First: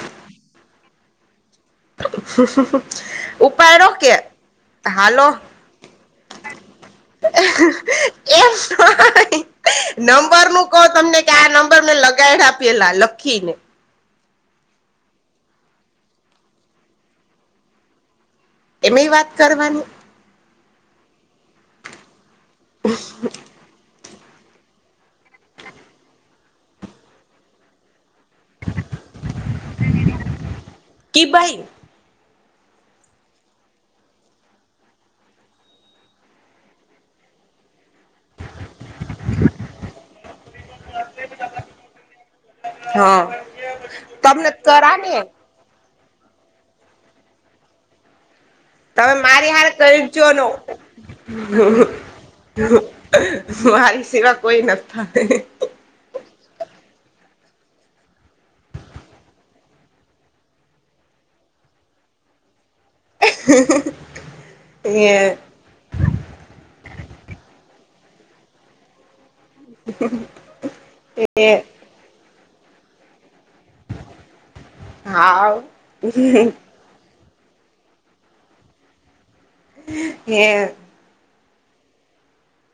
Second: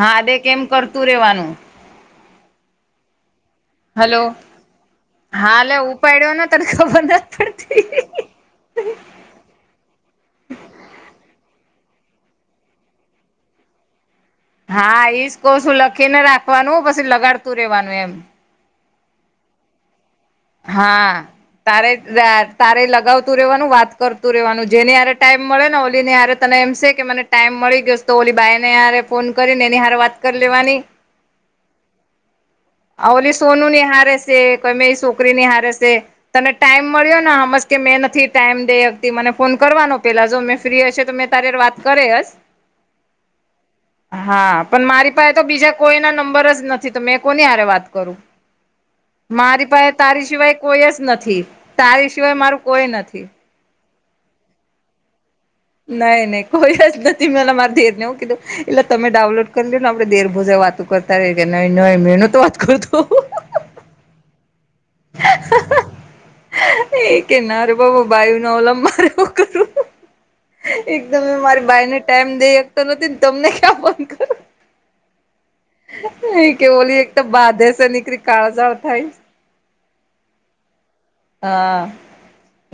હા દે કેમ કરતું રેવાનું. હું હું હું ઉપાડો કે હલો હાલો હા લે ઉપાડ્યો ને તને ખબર નથી પડતી એમ [unintelligible] નંબર મુકો તમને કે આ નંબર મેં લગાઈ રાપેલા લખીને હા ઈશ કોશું લખીને રાખવાનું પછી લગાડતું રેવાનું એમ. એમે ય વાત કરવાની. હા તારે તારે લગાવતું રેવાનું વાત કરતું. તું રેવાનું જેની હારે ટાઈમ મળે ને ઓલીની હરે તને એમ છે કે મને ટાઈમ મળી ગયો. તો ઓલી બાાઈને હારે ફોન કરી ને એની હાર વાત કરી લેવાની. કી ભાઈ. હ ઓલી સોનું નીહારે છે કો મે એ છોકરી ની હારે છે. તને ટાઈમ મળ્યો હમજ કે મેન થી ટાઈમ દેતી મને ફોન કરવાનો પેલા જો મે ફ્રી હશે તો મેં તારે વાત કરે. હા તમને હા પણ મારી રાકે. પાસે તો બીજા કોઈના નંબર જ નથી તો મેં કોની હારે વાત કરું, તમે મારી હારે પાસે તારી કરજો ન સિવાય કોઈ જ નથી તારી સિવાય મારું કોઈ નથી. મારી સિવા કોઈ ન થાય. નઈ નહી કોઈ જ નથી મેં એને મારે દેર ને હુંકી દું એટલે તમે ડાઉનલોડ કરી લ ને આપડે દેર ભોજે વાતું કરતા. ત કે નહી ન મે એ ન તો વાત કરું તું. [inaudible] ં એ કેના ર ભબાઈુ ન ઓલંબ અમારો. એકદમે એ મારી બાાઈને ટાઈમ દઈ શકતો નથી ને તમને ક્યાં ફોન કરુ હા એ કે ઓલી એક તો બાધેસ નીકળરી કાળજાઓ થાય એ હા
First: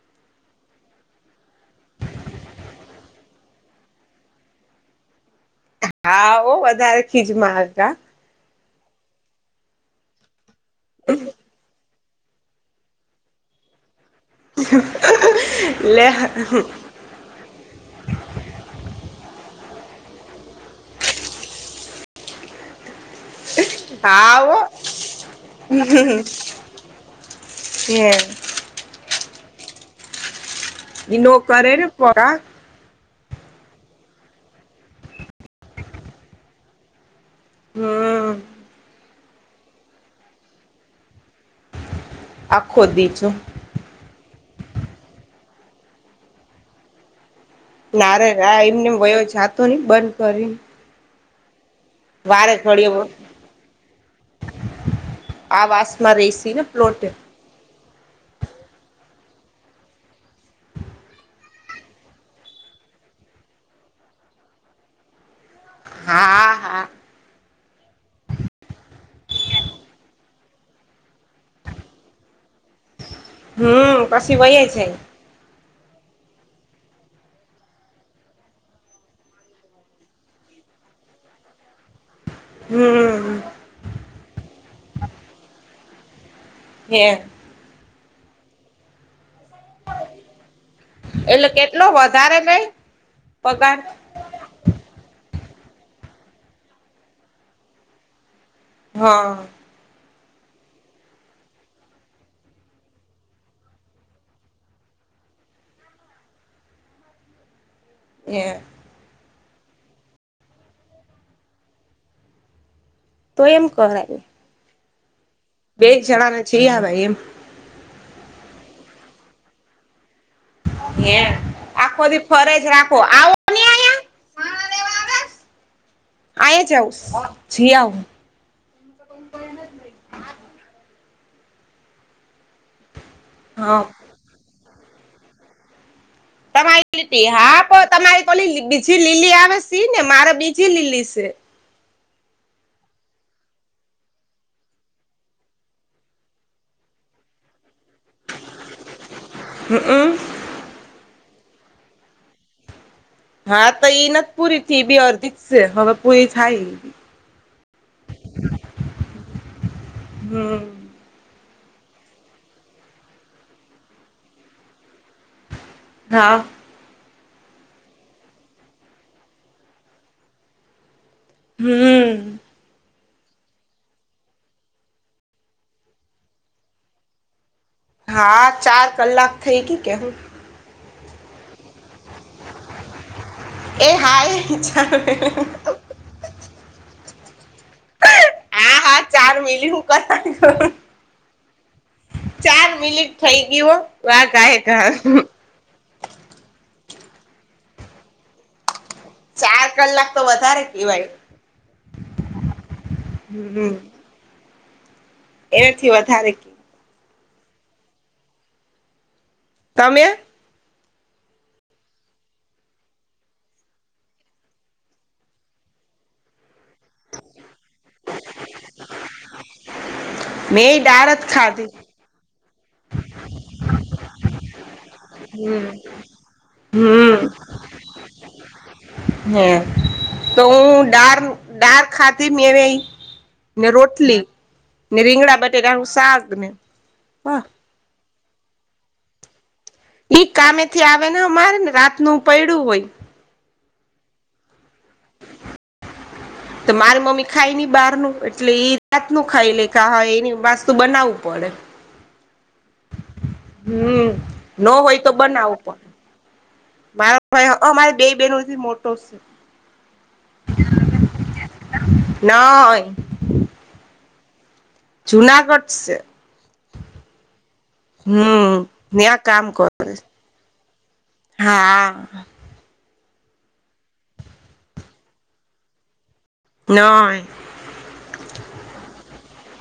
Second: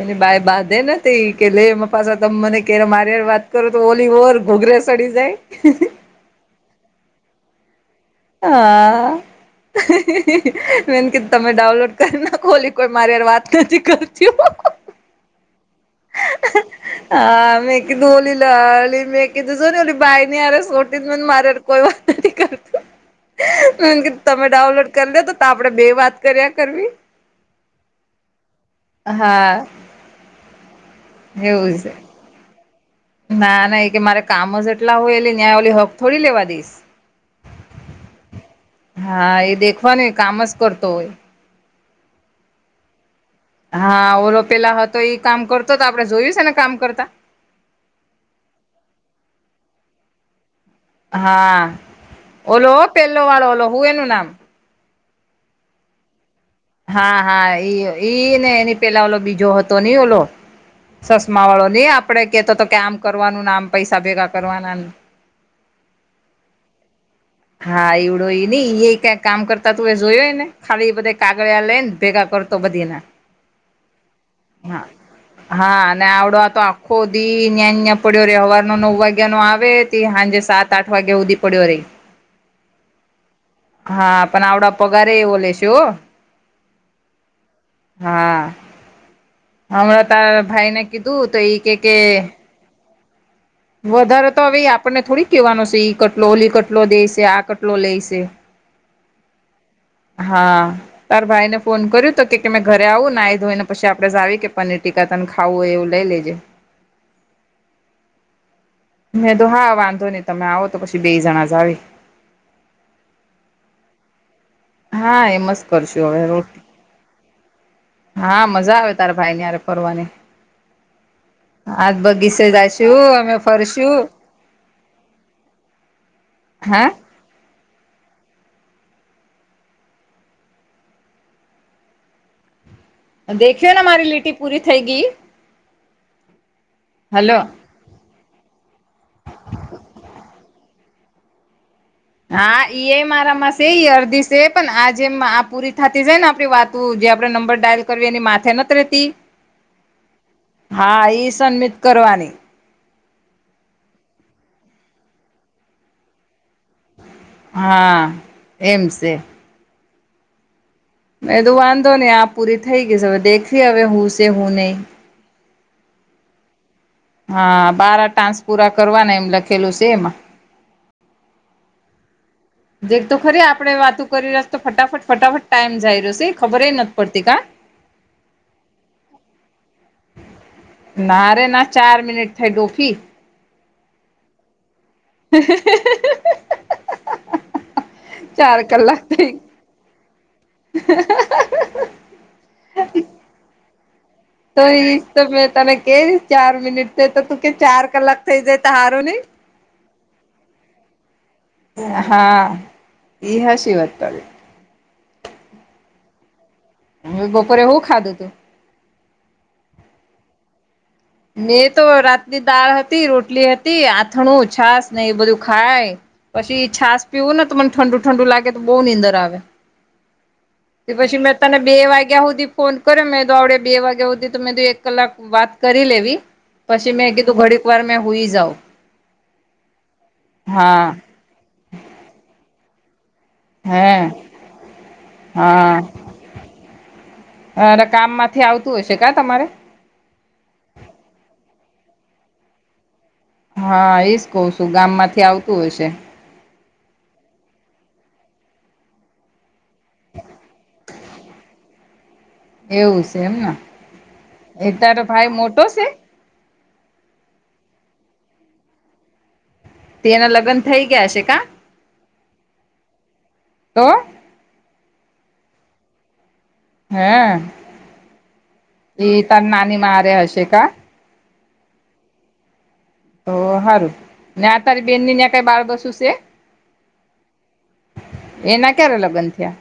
એની બા બાંધે નથી કે લે પાછા તમે મને ક્યારે માર વાત કરો તો ઓલી ઓવર ઘોગરે ચડી જાય હા ઓ વધારે ખીજમાં હતા હા મેન કે તમે ડાઉનલોડ કર ના કોલી કોઈ મારે હારે વાત નથીતી કર લે હા મેકી ધોલી લલી મેકી ત જોો લી બાઈ અરેસોટી મને માર કોઈ વાત નથી કરતુ તમે હાવ ડાઉનલોડ કરી લે તો તો આપે બે વાત કર્યા કરવી હ હા ઇ ન એવું કરેને છે પડે [unintelligible] ના ના કે મારે કામ જ એટલા હોય એટલે ન્યાય ઓળલી હક થોડી લેવા દઈશ હમ હા એ દેખોનુંય કામ જ કરતો હોય આખોદીજ હો હા ઓલો પેલા હતો એઈ કામ કરતો તો આપડે જોયું છે ને કામ કરતા નારે ના એમને વયો જાતો નહીં બંધ કરી હા ઓલો ઘડીએ પહેલો વાળો ઓલો હું એનું નામ આ વાસ માં રેસી ને પ્લોટ હા હા ઈ ઈ ને એની પેલા ઓલો બીજો હતો નઈ ઓલો ચસમા વાળો ની આપડે કેતો તો કે આમ કરવાનું ને આમ પૈસા ભેગા કરવાના હા હા હા એવડો એ નઈ એ કાય કામ કરતા તું એ જોયો ને ખાલી બધે કાગળિયા લઈ ને ભેગા કર તો બંધ ઇના હમ પછી વ્યો જાય હા અને આવડો આ તો આખો દિ ન્યા પડ્યો રવવાર નો નવ વાગ્યા નો આવે સાંજે સાત આઠ વાગ્યા ઉદી પડ્યો રે હમ હા પણ આ આવડા પગારે એ ઓલે હો હે હા હરા તા ભાઈને કીધું તો એટલે ઈ કે કેટલો કે વધારે નઈ પગાર વધારે તો હવે આપણને થોડીક કેહેવાનો છે ઈ કટલો ઓલી કટલો દેશે આ કટલો લેશે હા હા તાર ભાઈ ને ફોન કર્યું તો કે મેં ઘરે આવું ને આ ધોઈ ને પછી આપડે જાવી કે પનીર ટી કતન ખાવું હો એવું લઈ લેજે એ મેં તો હા વાંધો નહી તમે આવો તો પછી બે જણા જાવી તો એમ કરાય હા એમજ બે કરશું હવે જણાને રોટ જઈ આવાય એમ હા મજા આવે તારે ભાઈ ની હારે ફરવાની. હે આજ આખો દી બગીચે ફરે જ રાખો જાશું, આવો અમે ને ફરશુ. અહીંયા આહીંયા હા જાવું સ જીયાવું. દેખ્યો ને હા મારી લીટી પૂરી થઈ ગઈ. તમારી લીટી હલો હા તમારી તો ઓલી બીજી લીલી આવે સી ને મારે બીજી લીલી સે. હા ઈ એ મારામાં સે ઈ અડધી છે પણ આ જેમ આ પૂરી થતી જાય ને આપણી વાત તું જે આપણે નંબર ડાયલ કરવી એની માથે નથી રેતી. હમ અમ હા ઈ સબ્મીટ કરવાની. હાતો ઈ નથી પૂરી થી. એ બી અરધી છે હવે પૂરી થાય ઈ હા એમ સે. હમ મેં કીધું વાંધો નહી આ પૂરી થઈ ગઈ સે. હવે દેખવી હવે હું છે હું નહી. હા હા બારા ટાન્સ પૂરા કરવા એમ લખેલું સે એમાં. હમ દેખ તો ખરી આપડે વાતો કરી રહ્યા તો ફટાફટ ફટાફટ ટાઈમ જઈ રહ્યો છે ખબર નથી પડતી કા. હા ચાર કલાક થઈ ગઈ કે હું? ના રે ના ચાર મિનિટ થઈ ડોફી. એ હા એય ચાર [inaudible] ચાર કલાક આ થઈ ચાર મિનીટ હું [inaudible] ચાર મિનિટ થઇ ગયું. તો ઈજ તો મેં તને કે ચાર મિનિટ થઈ તો તું કે ચાર કલાક થઇ જાય તો હારું નહી. ચાર કલાક તો વધારે કહેવાય. એ હા. ઈ હમ હાચી વાત તારી. એનાથી વધારે કે હું બપોરે હું ખાધું તું? તમે? મેં તો રાતની દાળ હતી, રોટલી હતી, આથણું, છાસ ને એ બધું ખાય પછી છાસ પીવું ને તો મને ઠંડુ ઠંડુ લાગે તો બહુ નીંદર આવે. મેં તે દાળ પછી જ મેં તને બે ખાધી વાગ્યા હુધી ફોન કર્યો, મેં આવડે બે વાગ્યા હુધી તો મેં એક કલાક વાત કરી હમ લેવી. પછી મેં કીધું હમ ઘડીક વાર મે હુઈ જાઉં. હમ તો હું હા ડાર ડાર ખાતી મેં રઈ ને હે રોટલી ને, રીંગણા હા બટેટાનું શાક ને. હા અને કામમાંથી આવતું હશે કા તમારે? ઈ કામે થી આવે ને અમારે ને રાતનું પયડું હોય. હા એજ કહુ છું. ગામમાંથી આવતું હશે. હ [inaudible] એટલે માર મમ્મી ખાય નહી બહારનું એટલે ઈ રાતનું ખાઈ લે. કા હે એની વાસ્તુ બનાવવું પડે. એવું સે એમન? હમ નો હોય તો બનાવું પણ છે મારા ભાઈ અમારે બે બેહેનોથી મોટો સે. તે એના લગ્ન થઈ ગયા હશે કા? નય તો જુનાગઢ સે. હે હમ એ ન્યા કામ તારી નાની કરે. મારે હશે કા હા હા તો હારું ને આ તારી બેનની ને કઈ બાળ કસું છે? નઈ. એના ક્યારે લગ્ન થયા.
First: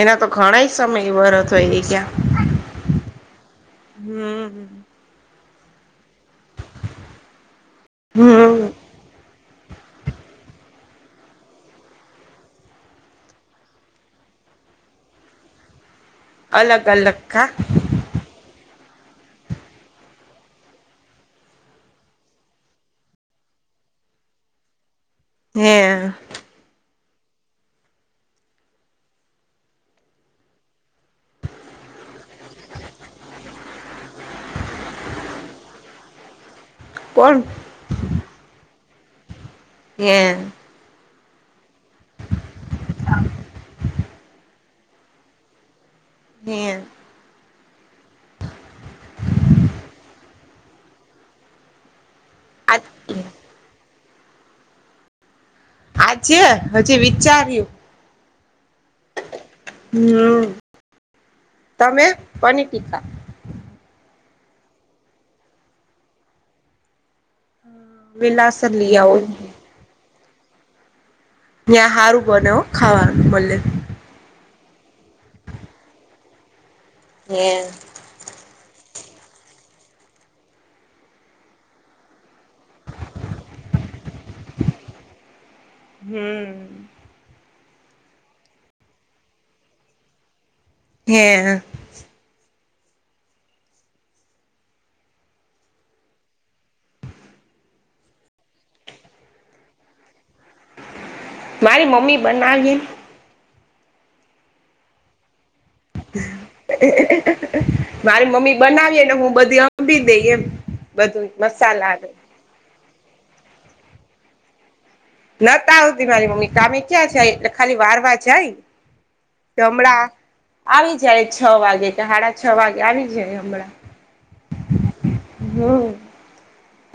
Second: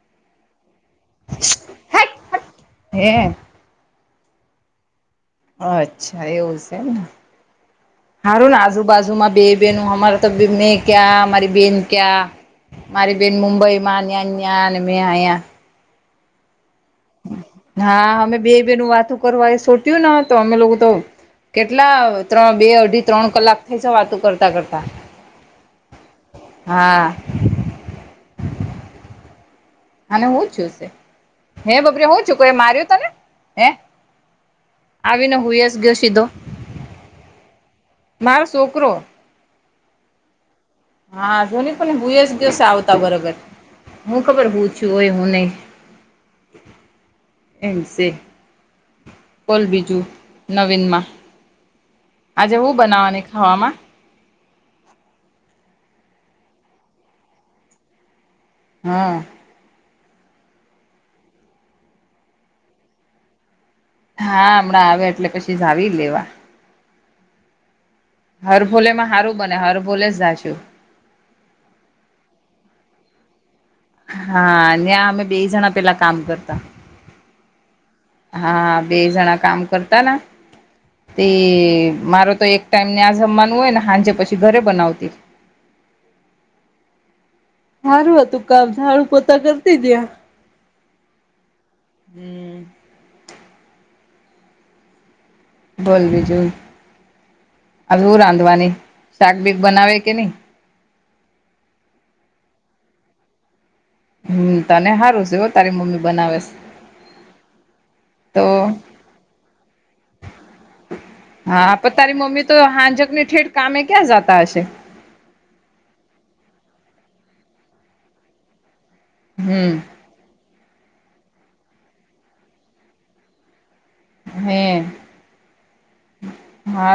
એના તો ઘણા સમય વરહ હોય એ ગયા હે હમ્મ અચ્છા એવું છેને, સારું ને હમ આજુબાજુમાં બે બે નું અમાર તી મેં ક્યા અરી બેન ક્યા મારી બેન મુંબઈ માં ન્યાન્યા અને મેં અહીયા અલગ અલગ કા હા અમે બે બે નું વાત કરવા એ સોટ્યુંને તો અમે લોકો તો કેટલા ત્રણ બે અઢી ત્રણ કલાક થઈ છે વાતો કરતા કરતા હે હા અને હું છું છે હે બપરે હું છું કોએ માર્યો તો ને હે આવીને હુયસ ગયો સીધો પણ મારો છોકરો. [inaudible] હા જોની પણ હુંય જ દિવસે આવતા બરોબર હું ખબર હુ છુ હોય, હુ નહી [unintelligible] એમશે બોલ બીજું નવીનમા આજે હું આ બનાવાની ખાવામા આજે હજી વિચાર્યુ હા હમ તમે પનીર ટીકા હા હમણાં આવ એટલે પછી જાવી લેવા હર વેલાસર લઈ ભોલેમાં આવો હારું બને હરભોલે જ જાશુ ત્યાં હારું બને ખાવાનું મળે હા ન્યા અમે બે જણા પેલા કામ કરતા હે હા બે જણા કામ કરતાને તે મારો તો એક ટાઈમ ને આ જમવાનું હોય ને સાાંજે પછી ઘરે બનાવતી હમ્મ સારું હતું કામ ઝાડુ, પોતા કરતી જ્યા. હે [inaudible] બોલ બીજુ હવેું રાંધવાની શાક બીક બનાવે કે, નહી મારી મમ્મી બનાવી હમ્મ તને સારુ છેવુ, તારી મમ્મી બનાવેસ મારી મમ્મી બનાવીને હુ, બધી અબવિ દે એમ બધું હા પણ મસાલા તારી મમ્મી તો હાંજક ની ઠેઠ કામે ક્યાં જતા, હશે નતા આવતી મારી મમ્મી કામમે ક્યાં જાય એટલે ખાલી વારવા જાય. તો હમ હમણાં આવી જાય છ, વાગે કે સાડા છ વાગે આવી જાય હમણા હે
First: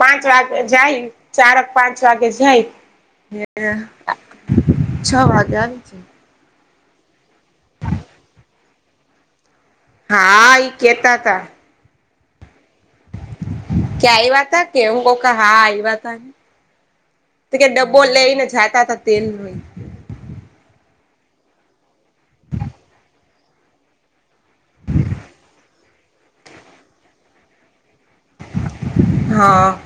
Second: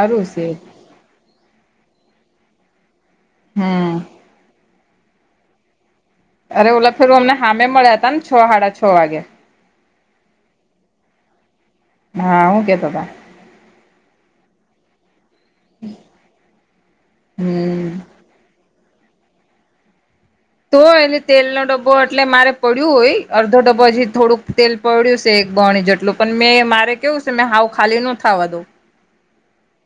પાંચ છે વાગે જાય ચારક પાંચ વાગે જાય. હમ છ વાગે આવી જાય. અરે ઓલા ફેરું અમને હામે મળ્યા તા ન છ હાડા છ, વાગે હા ઇ કેતા તા હા, હું કેતાં તા ક્યાં આયવા તા, કે એમ કોક હા આયવા તાં કે ડ હમ બો લઈ ને જાતા ત તેલઈ તો એટલે તેલ ન ડબ્બો એટલે મારે પડ્યું હોય અડધો ડબ્બો હજી થોડુંક તેલ પડ્યું છે એક બણી જેટલું પણ મેં મારે કેવું છે મેં હાવ ખાલી નો થવા દુ હા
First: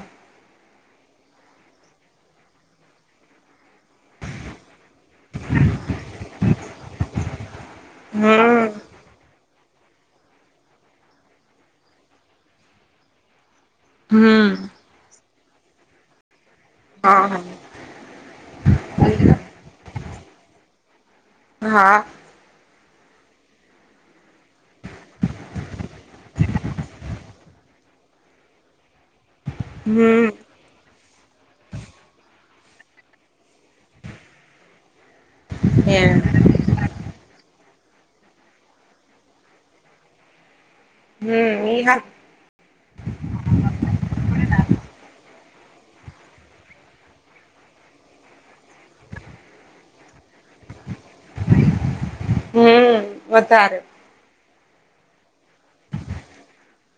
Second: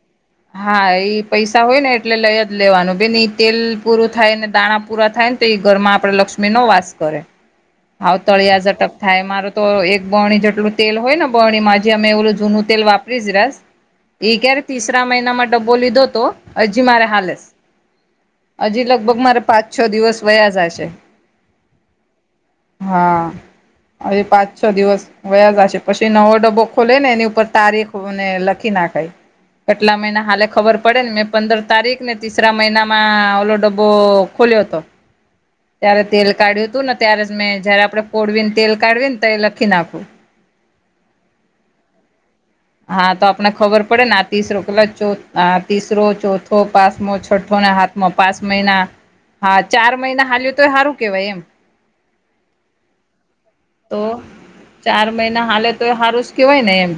હા એ પૈસા હોય ને એટલે લઈ જ લેવાનું બેન તેલ પૂરું થાય ને દાણા પૂરા થાય ને એ ઘરમાં આપડે લક્ષ્મી નો વાસ કરે હાવ તળિયા હમ ઝટક થાય મારું તો એક બણી જેટલું તેલ હોય ને બણી માં જે અમે એવલું જૂનું તેલ વાપરી જ રાસ એ હમ ક્યારે ત્રીસરા મહિનામાં ડબ્બો લીધો તો હજી મારે હા હા હાલેસ હજી લગભગ મારે પાંચ છ દિવસ વયા જાય છે હા હા અવે પાંચ છ દિવસ વયા જશે પછી નવો ડબ્બો ખોલે ને એની ઉપર તારીખ ને લખી નાખે કેટલા મહિના હમ હાલે ખબર પડે ને મેં પંદર તારીખ ને તીસરા મહિનામાં ઓલો ડબ્બો ખોલ્યો હતો ત્યારે એમ તેલ કાઢ્યું હતું ને ત્યારે જ મેં જયારે આપડે પોળવીને તેલ કાઢવી ને તો એ લખી નાખું હમ એ હા હા તો આપને ખબર પડે ને આ તીસરો કેલા ચો તીસરો ચોથો પાંચમો છઠ્ઠો ને સા પાંચ મહિના હા ચાર મહિના હાલ્યો તો હારું કેવાય એમ હમ વધારે તો ચાર મહિના હાલે તો એ હારુંજ કેવાય ને એમ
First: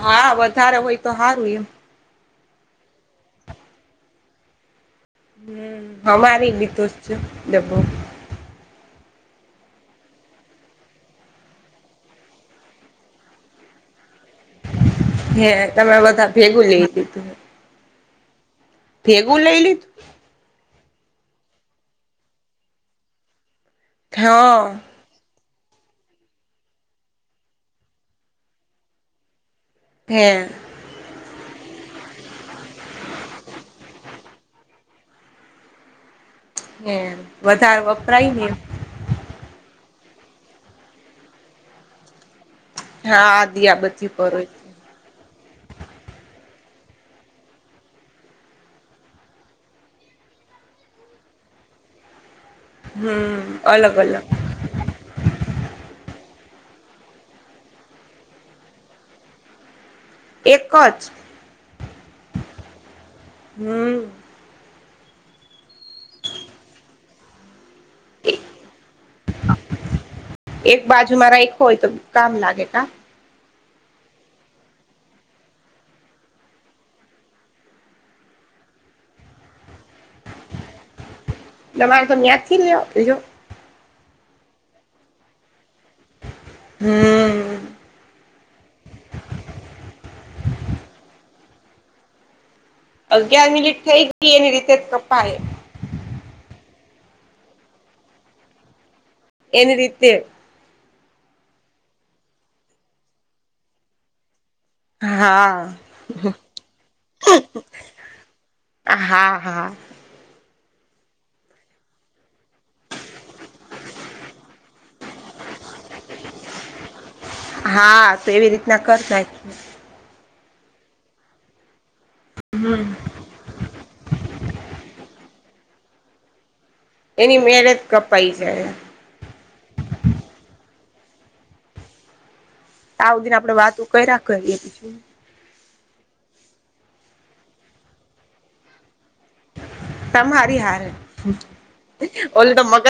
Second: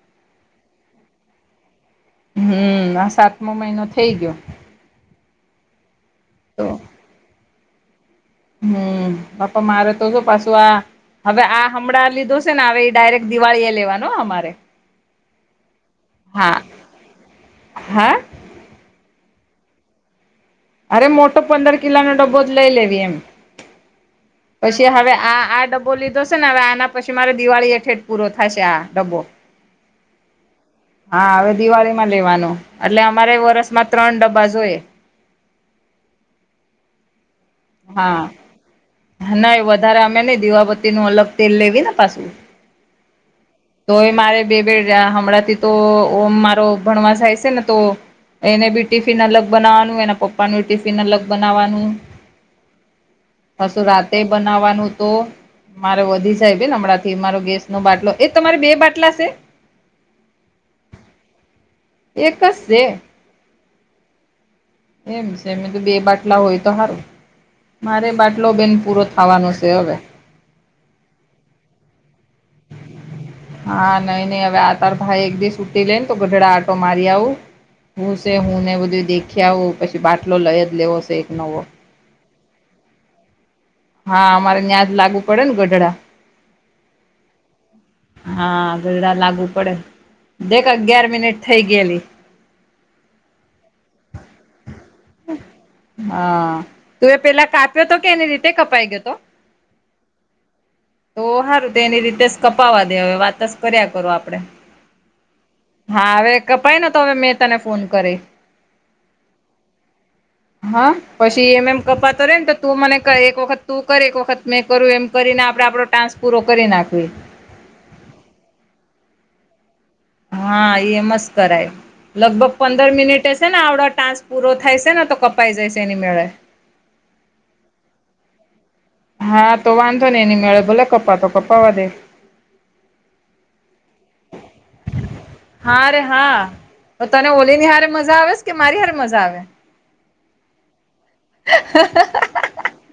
હા વધારે હોય તો હારું એમ હમ આ સાતમો મહિનો થઇ ગયો હ અમારી બી તો ડબો હમ બાપા મારેતો જો પાસું આ હવે આ હમણાં લીધો સે ના અવે ડાયરેક્ટ દિવાળી એ લેવાનો હા અમારે હે તમે બધા હા ભેગું લેય લીધુ હા ભેગું લઈ લીધું અરે મોટો પંદર કિલાનો ડબ્બો જ લઈ લેવી એમ હા પસી હવે આ આ ડબ બો લીધો સે ને અવે આના પછી મારે દિવાળી હેઠે ઠ પૂરો થાશે આ ડબ્બો હે હા અવે દિવાળીમાં લેવાનું એટલે અમારે વરસમાં ત્રણ ડબ્બા જોયે હે વધારે વપરાય ને નઇ વધારે અમે નઈ દીવાબત્તીનું અલગ તેલ લેવે ને પાસુ હા દિયા તો બધી એ કરો મારે બે બે ડા હમણાંથી જ તો ઓમ મારો ભણવા જાય સે ને તો એને બી ટિફિન અલગ બનાવાનું એના પપ્પાનું ટિફિન અલગ બનાવાનું હું હશું રાતે બન નાવાનું તો મારે વધી જાય બેન હમણાંથી મારો ગેસ નો બાટલો એ તમારે બે બાટલા સે? એક જ એકસ સે હું એમ છે મી તો બે બાટલા હોય તો હારું મારે બાટલો બેન પૂરો થાવાનો છે હવે એક બાજુ મારા એક હોય તો કામ લાગે કા હા નઈ નહી હવે આ તાર ભાઈ એક દિવસ ઉટી લે ને તો ગઢડા આટો મારી આવું હું છે હું ને બધું દેખી આવ પછી બાટલો લઈ જ લેવો છે એક નવો તમાર તો તયાથી લો બજો હા અમારે ન્યાં જ લાગુ પડે ને ગઢડા. હમ. હા ગઢડા લાગુ પડે દેખ અગિયાર મિનિટ થઇ ગયેલી. અગિયાર મિનિટ થઈ ગઈ એની રીતે કપાય. હા તું એ પેલા કાપ્યો તો કે એની રીતે કપાઈ ગયો હતો. એની રીતે. તો હારું તેની રીતે જ કપાવા દે હવે વાત સ કર્યા કરો આપડે. હા હા હવે કપાઈ ને તો હવે મેં તને ફોન કરી. હા હા. હા પછી એમ એમ કપાતો રે ને તો તું મને એક વખત તું કર એક વખત મેં કરું એમ કરીને આપડે આપડો ટાસ્ક પૂરો કરી નાખવી. હા તો એવી રીતના કરતા. હા એ મસ્ કરાય લગભગ પંદર મિનિટ છે આવડા ટાસ્ક. પૂરો થાય છે ને તો કપાઈ જયશે એની મેળે. એની મેળે કપાઈ જાય. હા તો વાંધો ને એની મેળે ભલે કપાતો તો કપાવા દે. આવધી આપણે વાતુ કરયા કરી. હા રે હા તો તને ઓલી ની હારે મજા આવે કે મારી હારે મજા આવે. તમારી હારે. હ [inaudible] ઓલી નો મગ.